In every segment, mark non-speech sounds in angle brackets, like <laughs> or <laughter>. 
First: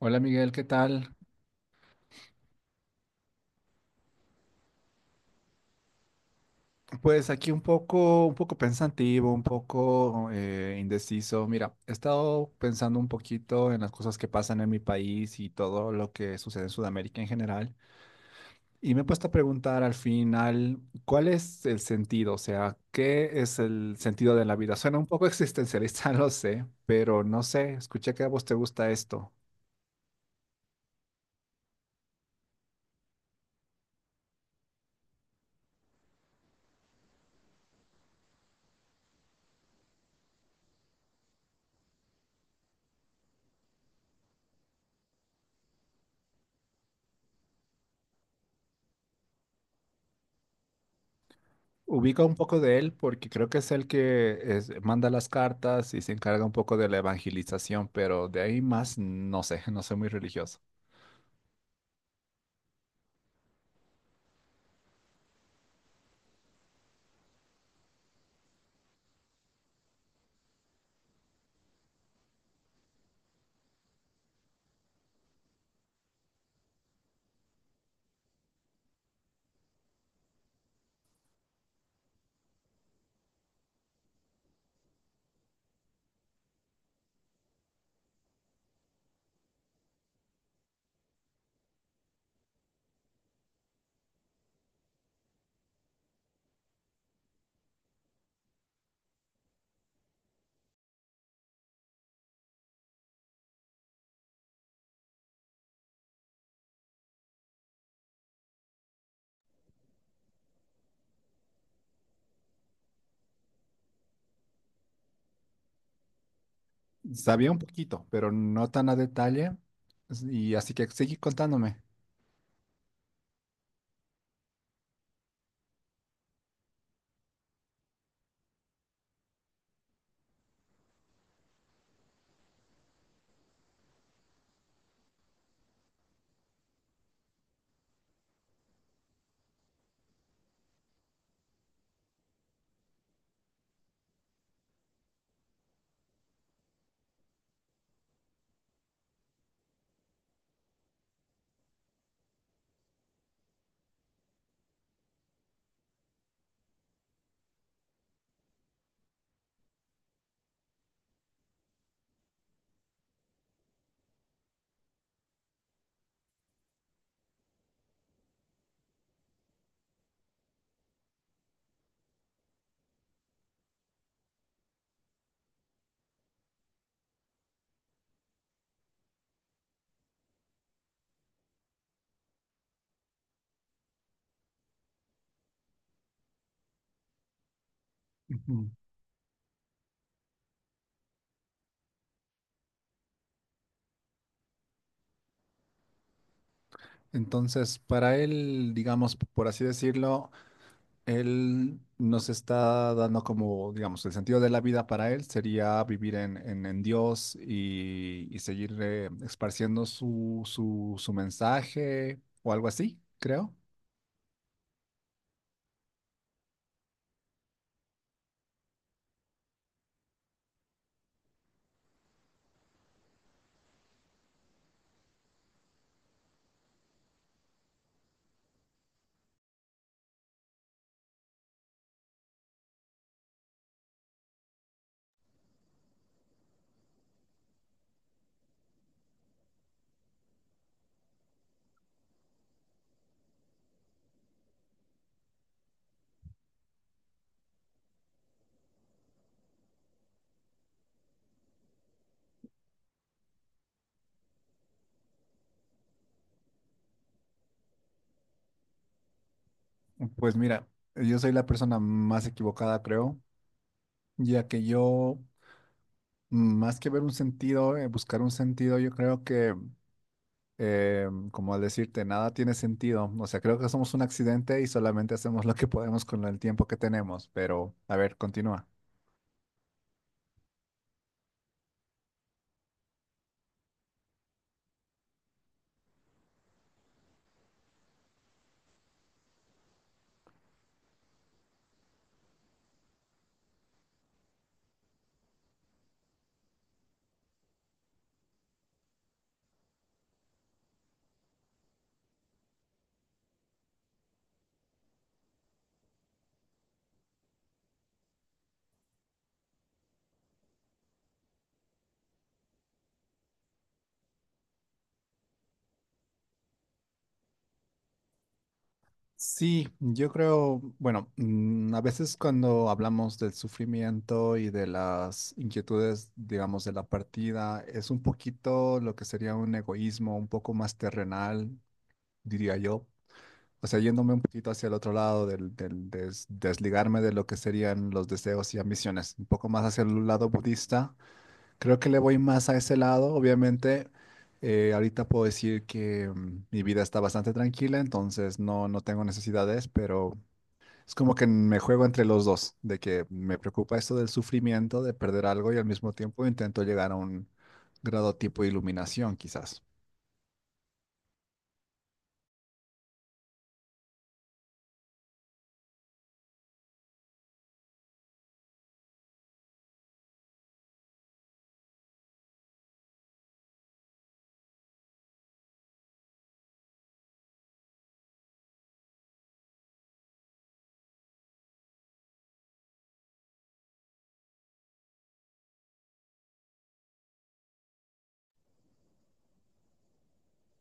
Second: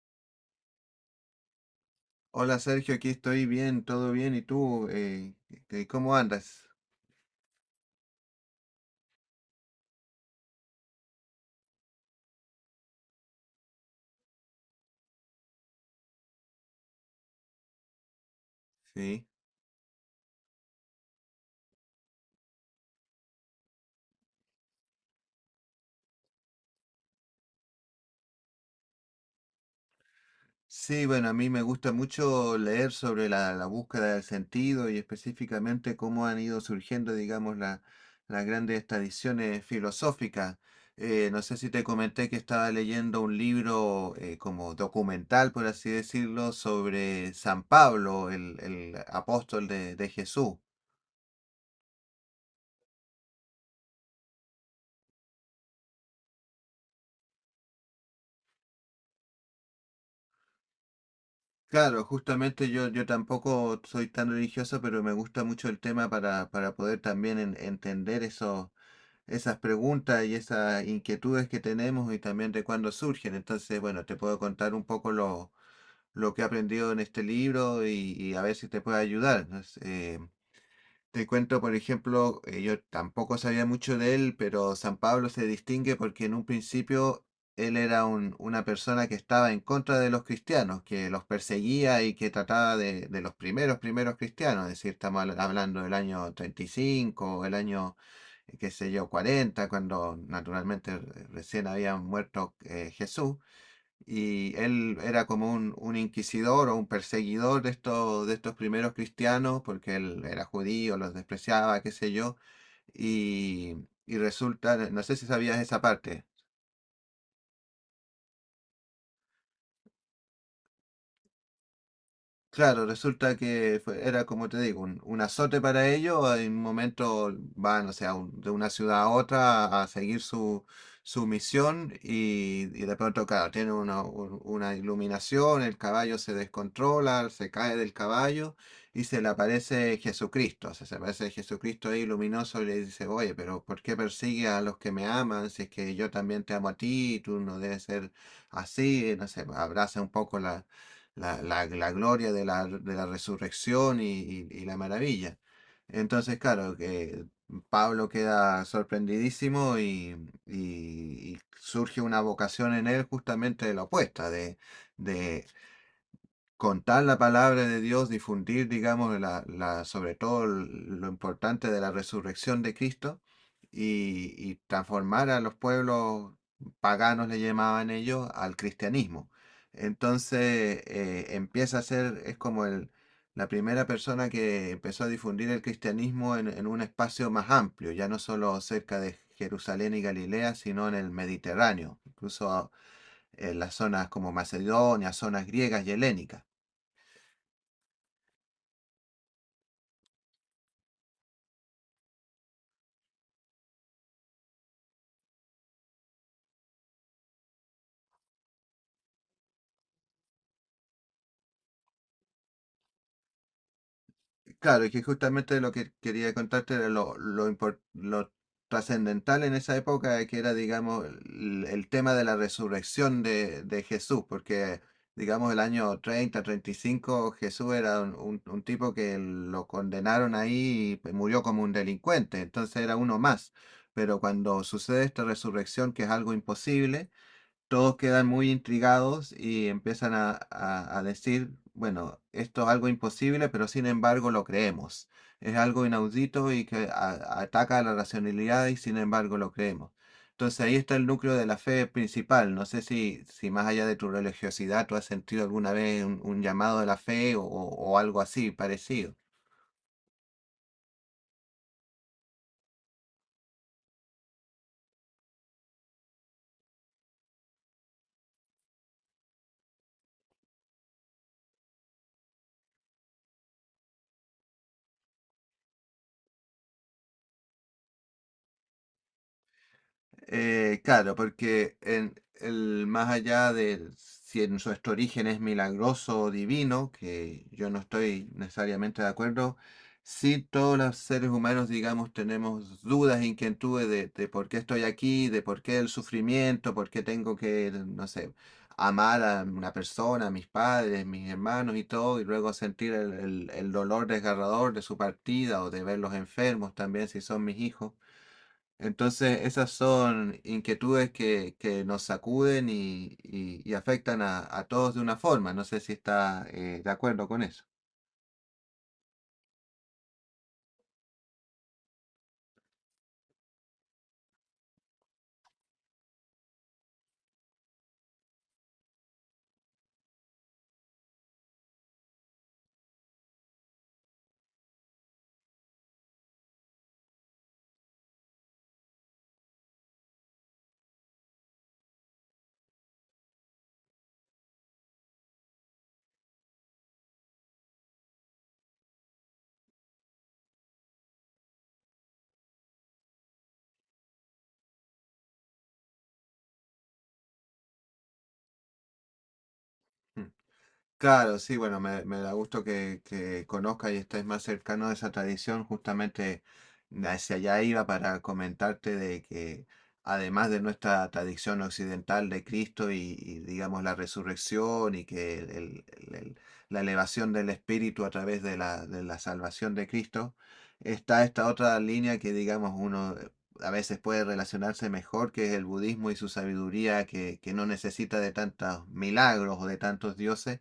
Hola Miguel, ¿qué tal? Hola Sergio, aquí estoy bien, todo bien. ¿Y tú? ¿Cómo andas? Pues aquí un poco pensativo, un poco indeciso. Mira, he estado pensando un poquito en las cosas que pasan en mi país y todo lo que sucede en Sudamérica en general. Y me he Sí, puesto a preguntar al final, ¿cuál es el sentido? O sea, ¿qué es el sentido de la vida? Suena un poco existencialista, <laughs> lo sé, pero no sé, escuché que a vos te gusta esto. Sí, bueno, a mí me gusta mucho leer sobre la búsqueda del sentido y específicamente cómo han ido surgiendo, digamos, las grandes tradiciones filosóficas. No sé si te comenté que estaba leyendo un libro como documental, por así decirlo, sobre San Pablo, el apóstol de Jesús. Ubica un poco de él porque creo que es el que es- manda las cartas y se encarga un poco de la evangelización, pero de ahí más no sé, <laughs> no soy muy religioso. Claro, justamente yo tampoco soy tan religioso, pero me gusta mucho el tema para poder también entender esas preguntas y esas inquietudes que tenemos y también de cuándo surgen. Entonces, bueno, te puedo contar un poco lo que he aprendido en este libro y a ver si te puede ayudar, ¿no? Te cuento, por ejemplo, yo tampoco sabía mucho de él, pero San Pablo se distingue porque en un principio él era una persona que estaba en contra de los cristianos, que los perseguía y que trataba de los primeros cristianos, es decir, estamos hablando del año 35, o el año, qué sé yo, 40, cuando naturalmente recién había muerto, Jesús, y él era como un inquisidor o un perseguidor de estos primeros cristianos, porque él era judío, los despreciaba, qué sé yo, y, y resulta, no sé si sabías esa parte. Sabía un poquito, pero no tan a detalle, y así que sigue contándome. Claro, resulta que era como te digo, un azote para ellos. En un momento van, o sea, de una ciudad a otra a seguir su misión y de pronto, claro, tienen una iluminación, el caballo se descontrola, se cae del caballo y se le aparece Jesucristo. O sea, se aparece Jesucristo ahí luminoso y le dice, oye, pero ¿por qué persigue a los que me aman? Si es que yo también te amo a ti, tú no debes ser así, no sé, abraza un poco la gloria de la resurrección y la maravilla. Entonces, claro, que Pablo queda sorprendidísimo y- y surge una vocación en él justamente de la opuesta, de contar la palabra de Dios, difundir, digamos, sobre todo lo importante de la resurrección de Cristo y transformar a los pueblos paganos, le llamaban ellos, al cristianismo. Entonces, empieza a ser, es como la primera persona que empezó a difundir el cristianismo en un espacio más amplio, ya no solo Ujú. cerca de Jerusalén y Galilea, sino en el Mediterráneo, incluso en las zonas como Macedonia, zonas griegas y helénicas. Entonces, para él, digamos, por así decirlo, él nos está dando como, digamos, el sentido de la vida para él sería vivir en Dios y seguir esparciendo su, su, su mensaje o algo así, creo. Claro, y que justamente lo que quería contarte era lo trascendental en esa época, que era, digamos, el tema de la resurrección de Jesús, porque, digamos, el año treinta y cinco Jesús era un tipo que lo condenaron ahí y murió como un delincuente, entonces era uno más. Pero cuando sucede esta resurrección, que es algo imposible, todos quedan muy intrigados y empiezan a decir, bueno, esto es algo imposible, pero sin embargo lo creemos. Es algo inaudito y que ataca a la racionalidad y sin embargo lo creemos. Entonces ahí está el núcleo de la fe principal. No sé si más allá de tu religiosidad tú has sentido alguna vez un llamado de la fe o algo así parecido. Pues mira, yo soy la persona más equivocada, creo, ya que yo, más que ver un sentido, buscar un sentido, yo creo que, como al decirte, nada tiene sentido. O sea, creo que somos un accidente y solamente hacemos lo que podemos con el tiempo que tenemos, pero a ver, continúa. Claro, porque en el, más allá de si en nuestro origen es milagroso o divino, que yo no estoy necesariamente de acuerdo, sí, todos los seres humanos, digamos, tenemos dudas, inquietudes de por qué estoy aquí, de por qué el sufrimiento, por qué tengo que, no sé, amar a una persona, a mis padres, mis hermanos y todo, y luego sentir el dolor desgarrador de su partida o de verlos enfermos también si son mis hijos. Entonces, esas son inquietudes que nos sacuden y afectan a todos de una forma. No sé si está de acuerdo con eso. Sí, yo creo, bueno, mm, a veces cuando hablamos del sufrimiento y de las inquietudes, digamos, de la partida, es un poquito lo que sería un egoísmo un poco más terrenal, diría yo. O sea, yéndome un poquito hacia el otro lado, desligarme de lo que serían los deseos y ambiciones, un poco más hacia el lado budista. Creo que le voy más a ese lado, obviamente. Ahorita puedo decir que mm, mi vida está bastante tranquila, entonces no tengo necesidades, pero es como que me juego entre los dos, de que me preocupa esto del sufrimiento, de perder algo y al mismo tiempo intento llegar a un grado tipo de iluminación, quizás. Mm. Claro, sí, bueno, me da gusto que conozca y estés más cercano a esa tradición. Justamente hacia allá iba para comentarte de que además de nuestra tradición occidental de Cristo y, digamos, la resurrección y que el- la elevación del espíritu a través de la salvación de Cristo, está esta otra línea que digamos uno, a veces puede relacionarse mejor, que es el budismo y su sabiduría que no necesita de tantos milagros o de tantos dioses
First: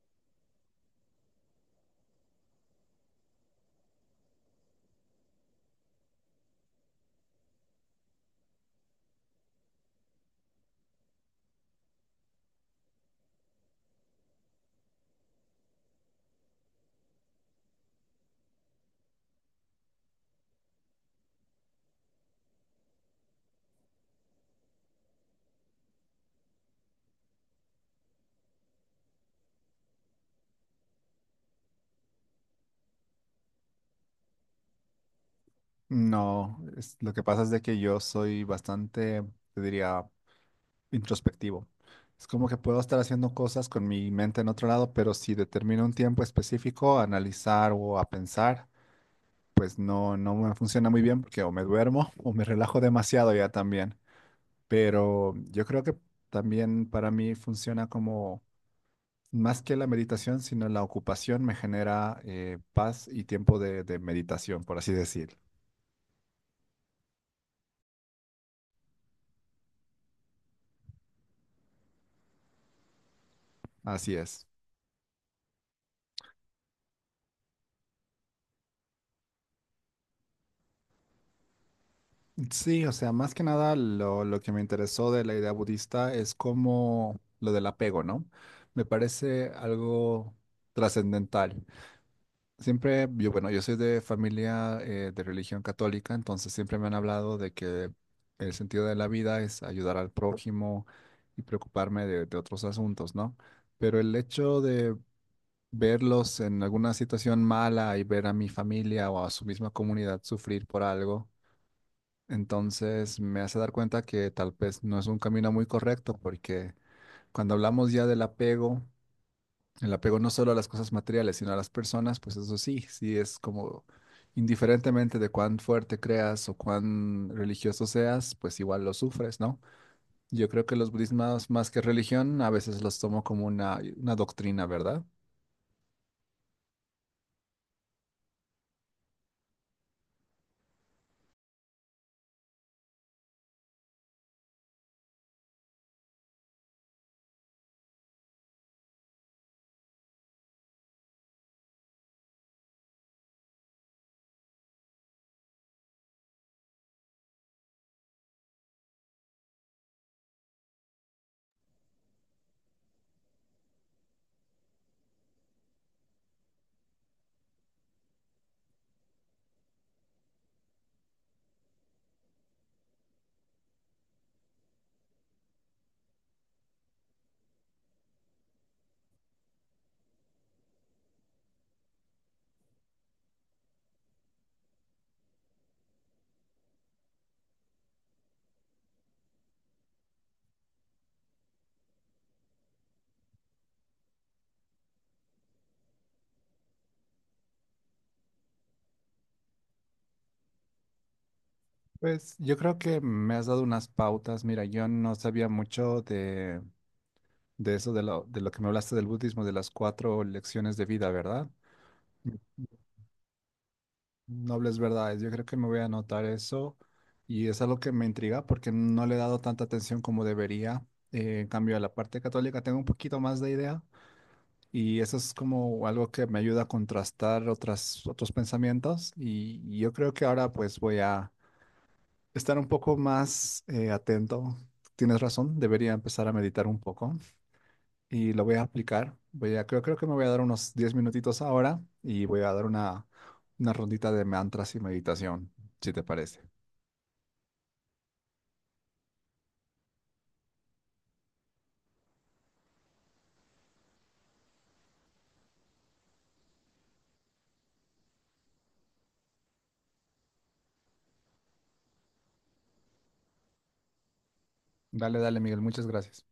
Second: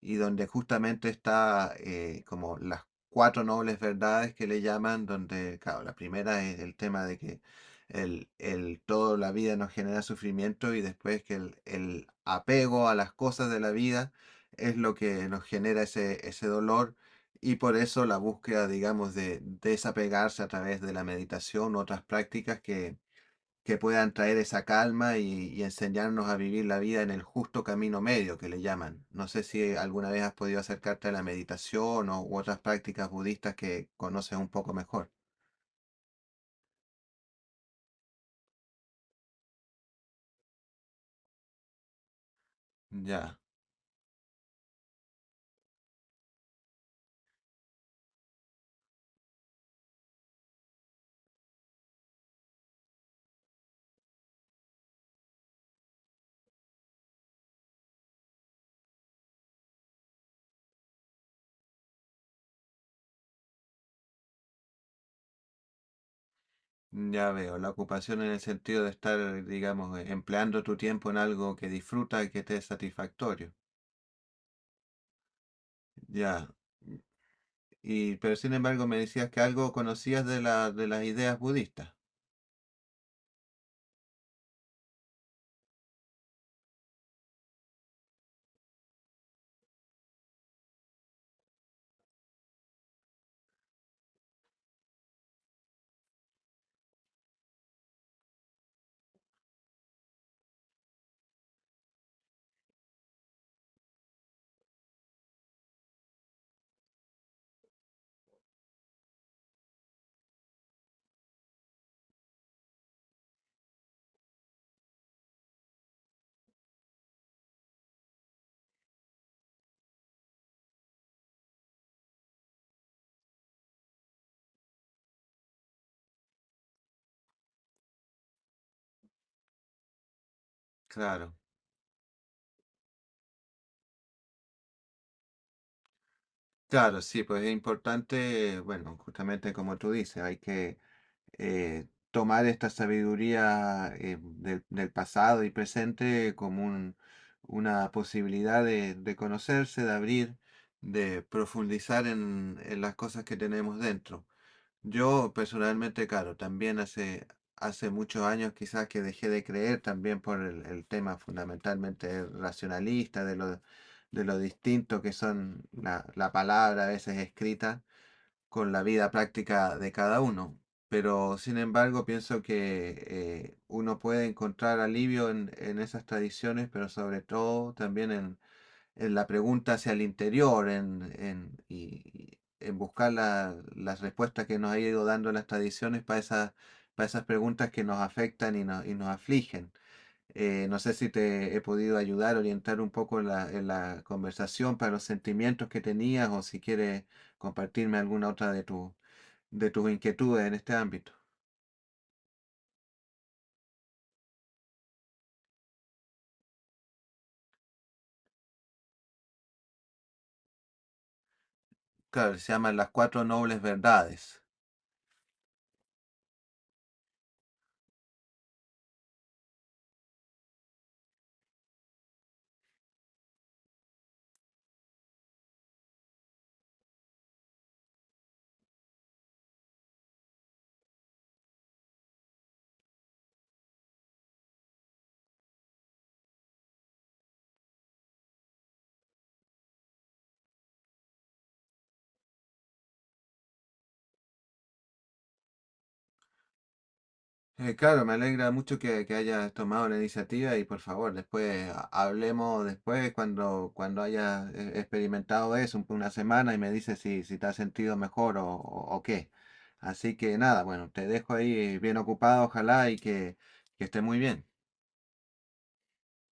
y donde justamente está, como las cuatro nobles verdades que le llaman, donde, claro, la primera es el tema de que el toda la vida nos genera sufrimiento y después que el apego a las cosas de la vida es lo que nos genera ese dolor y por eso la búsqueda, digamos, de desapegarse a través de la meditación u otras prácticas que puedan traer esa calma y enseñarnos a vivir la vida en el justo camino medio que le llaman. No sé si alguna vez has podido acercarte a la meditación, u otras prácticas budistas que conoces un poco mejor. No, es- Lo que pasa es de que yo soy bastante, te diría, introspectivo. Es como que puedo estar haciendo Ya, cosas con mi mente en otro lado, pero si determino un tiempo específico a analizar o a pensar, pues no me funciona muy bien porque o me duermo <laughs> o me relajo demasiado ya también. Pero yo creo que también para mí funciona como más que la meditación, sino la ocupación me genera paz y tiempo de meditación, por así decir. ya veo. La ocupación en el sentido de estar, digamos, empleando tu tiempo en algo que disfruta y que te es satisfactorio. Así es. Ya. Y, pero sin embargo me decías que algo conocías de la, de las ideas budistas. Sí, o sea, más que nada lo que me interesó de la idea budista es como lo del apego, ¿no? Me parece algo trascendental. Siempre, yo, bueno, yo soy de familia de religión católica, entonces siempre me han hablado de que el sentido de la vida es ayudar al prójimo y preocuparme de otros asuntos, ¿no? Pero el hecho de verlos en alguna situación mala y ver a mi familia o a su misma comunidad sufrir por algo, entonces me hace dar cuenta que tal vez no es un camino muy correcto, porque cuando hablamos ya del apego, el apego no solo a las cosas materiales, sino a las personas, pues eso sí, sí es como indiferentemente de cuán fuerte creas o cuán religioso seas, pues igual lo sufres, ¿no? Yo creo que los Claro. budismas, más que religión, a veces los tomo como una doctrina, ¿verdad? Claro, sí, pues es importante, bueno, justamente como tú dices, hay que eh, tomar esta sabiduría, del pasado y presente como una posibilidad de conocerse, de abrir, de profundizar en las cosas que tenemos dentro. Yo personalmente, claro, también hace muchos años quizás que dejé de creer también por el tema fundamentalmente racionalista, de lo distinto que son la palabra a veces escrita con la vida práctica de cada uno. Pero sin embargo, pienso que, uno puede encontrar alivio en esas tradiciones, pero sobre todo también en la pregunta hacia el interior, en buscar las respuestas que nos ha ido dando las tradiciones para esas preguntas que nos afectan y nos afligen. No sé si te he podido ayudar, orientar un poco en la conversación para los sentimientos que tenías o si quieres compartirme alguna otra de tus inquietudes en este ámbito. Pues yo creo que me has dado unas pautas. Mira, yo no sabía mucho de eso, de lo que me hablaste del budismo, de las cuatro lecciones de vida, ¿verdad? Claro, se llaman las cuatro nobles verdades. Nobles verdades. Yo creo que me voy a anotar eso y es algo que me intriga porque no le he dado tanta atención como debería. En cambio, a la parte católica tengo un poquito más de idea y eso es como algo que me ayuda a contrastar otras, otros pensamientos y yo creo que ahora pues voy a estar un poco más atento. Tienes razón, debería empezar a meditar un poco y lo voy a aplicar. Voy a, creo que me voy a dar unos 10 minutitos ahora y voy a dar una rondita de mantras y meditación, si te parece. Claro, me alegra mucho que hayas tomado la iniciativa y por favor, después hablemos después cuando, hayas, experimentado eso una semana y me dices si te has sentido mejor o qué. Así que nada, bueno, te dejo ahí bien ocupado, ojalá y que, estés muy bien. Dale, dale, Miguel, muchas gracias.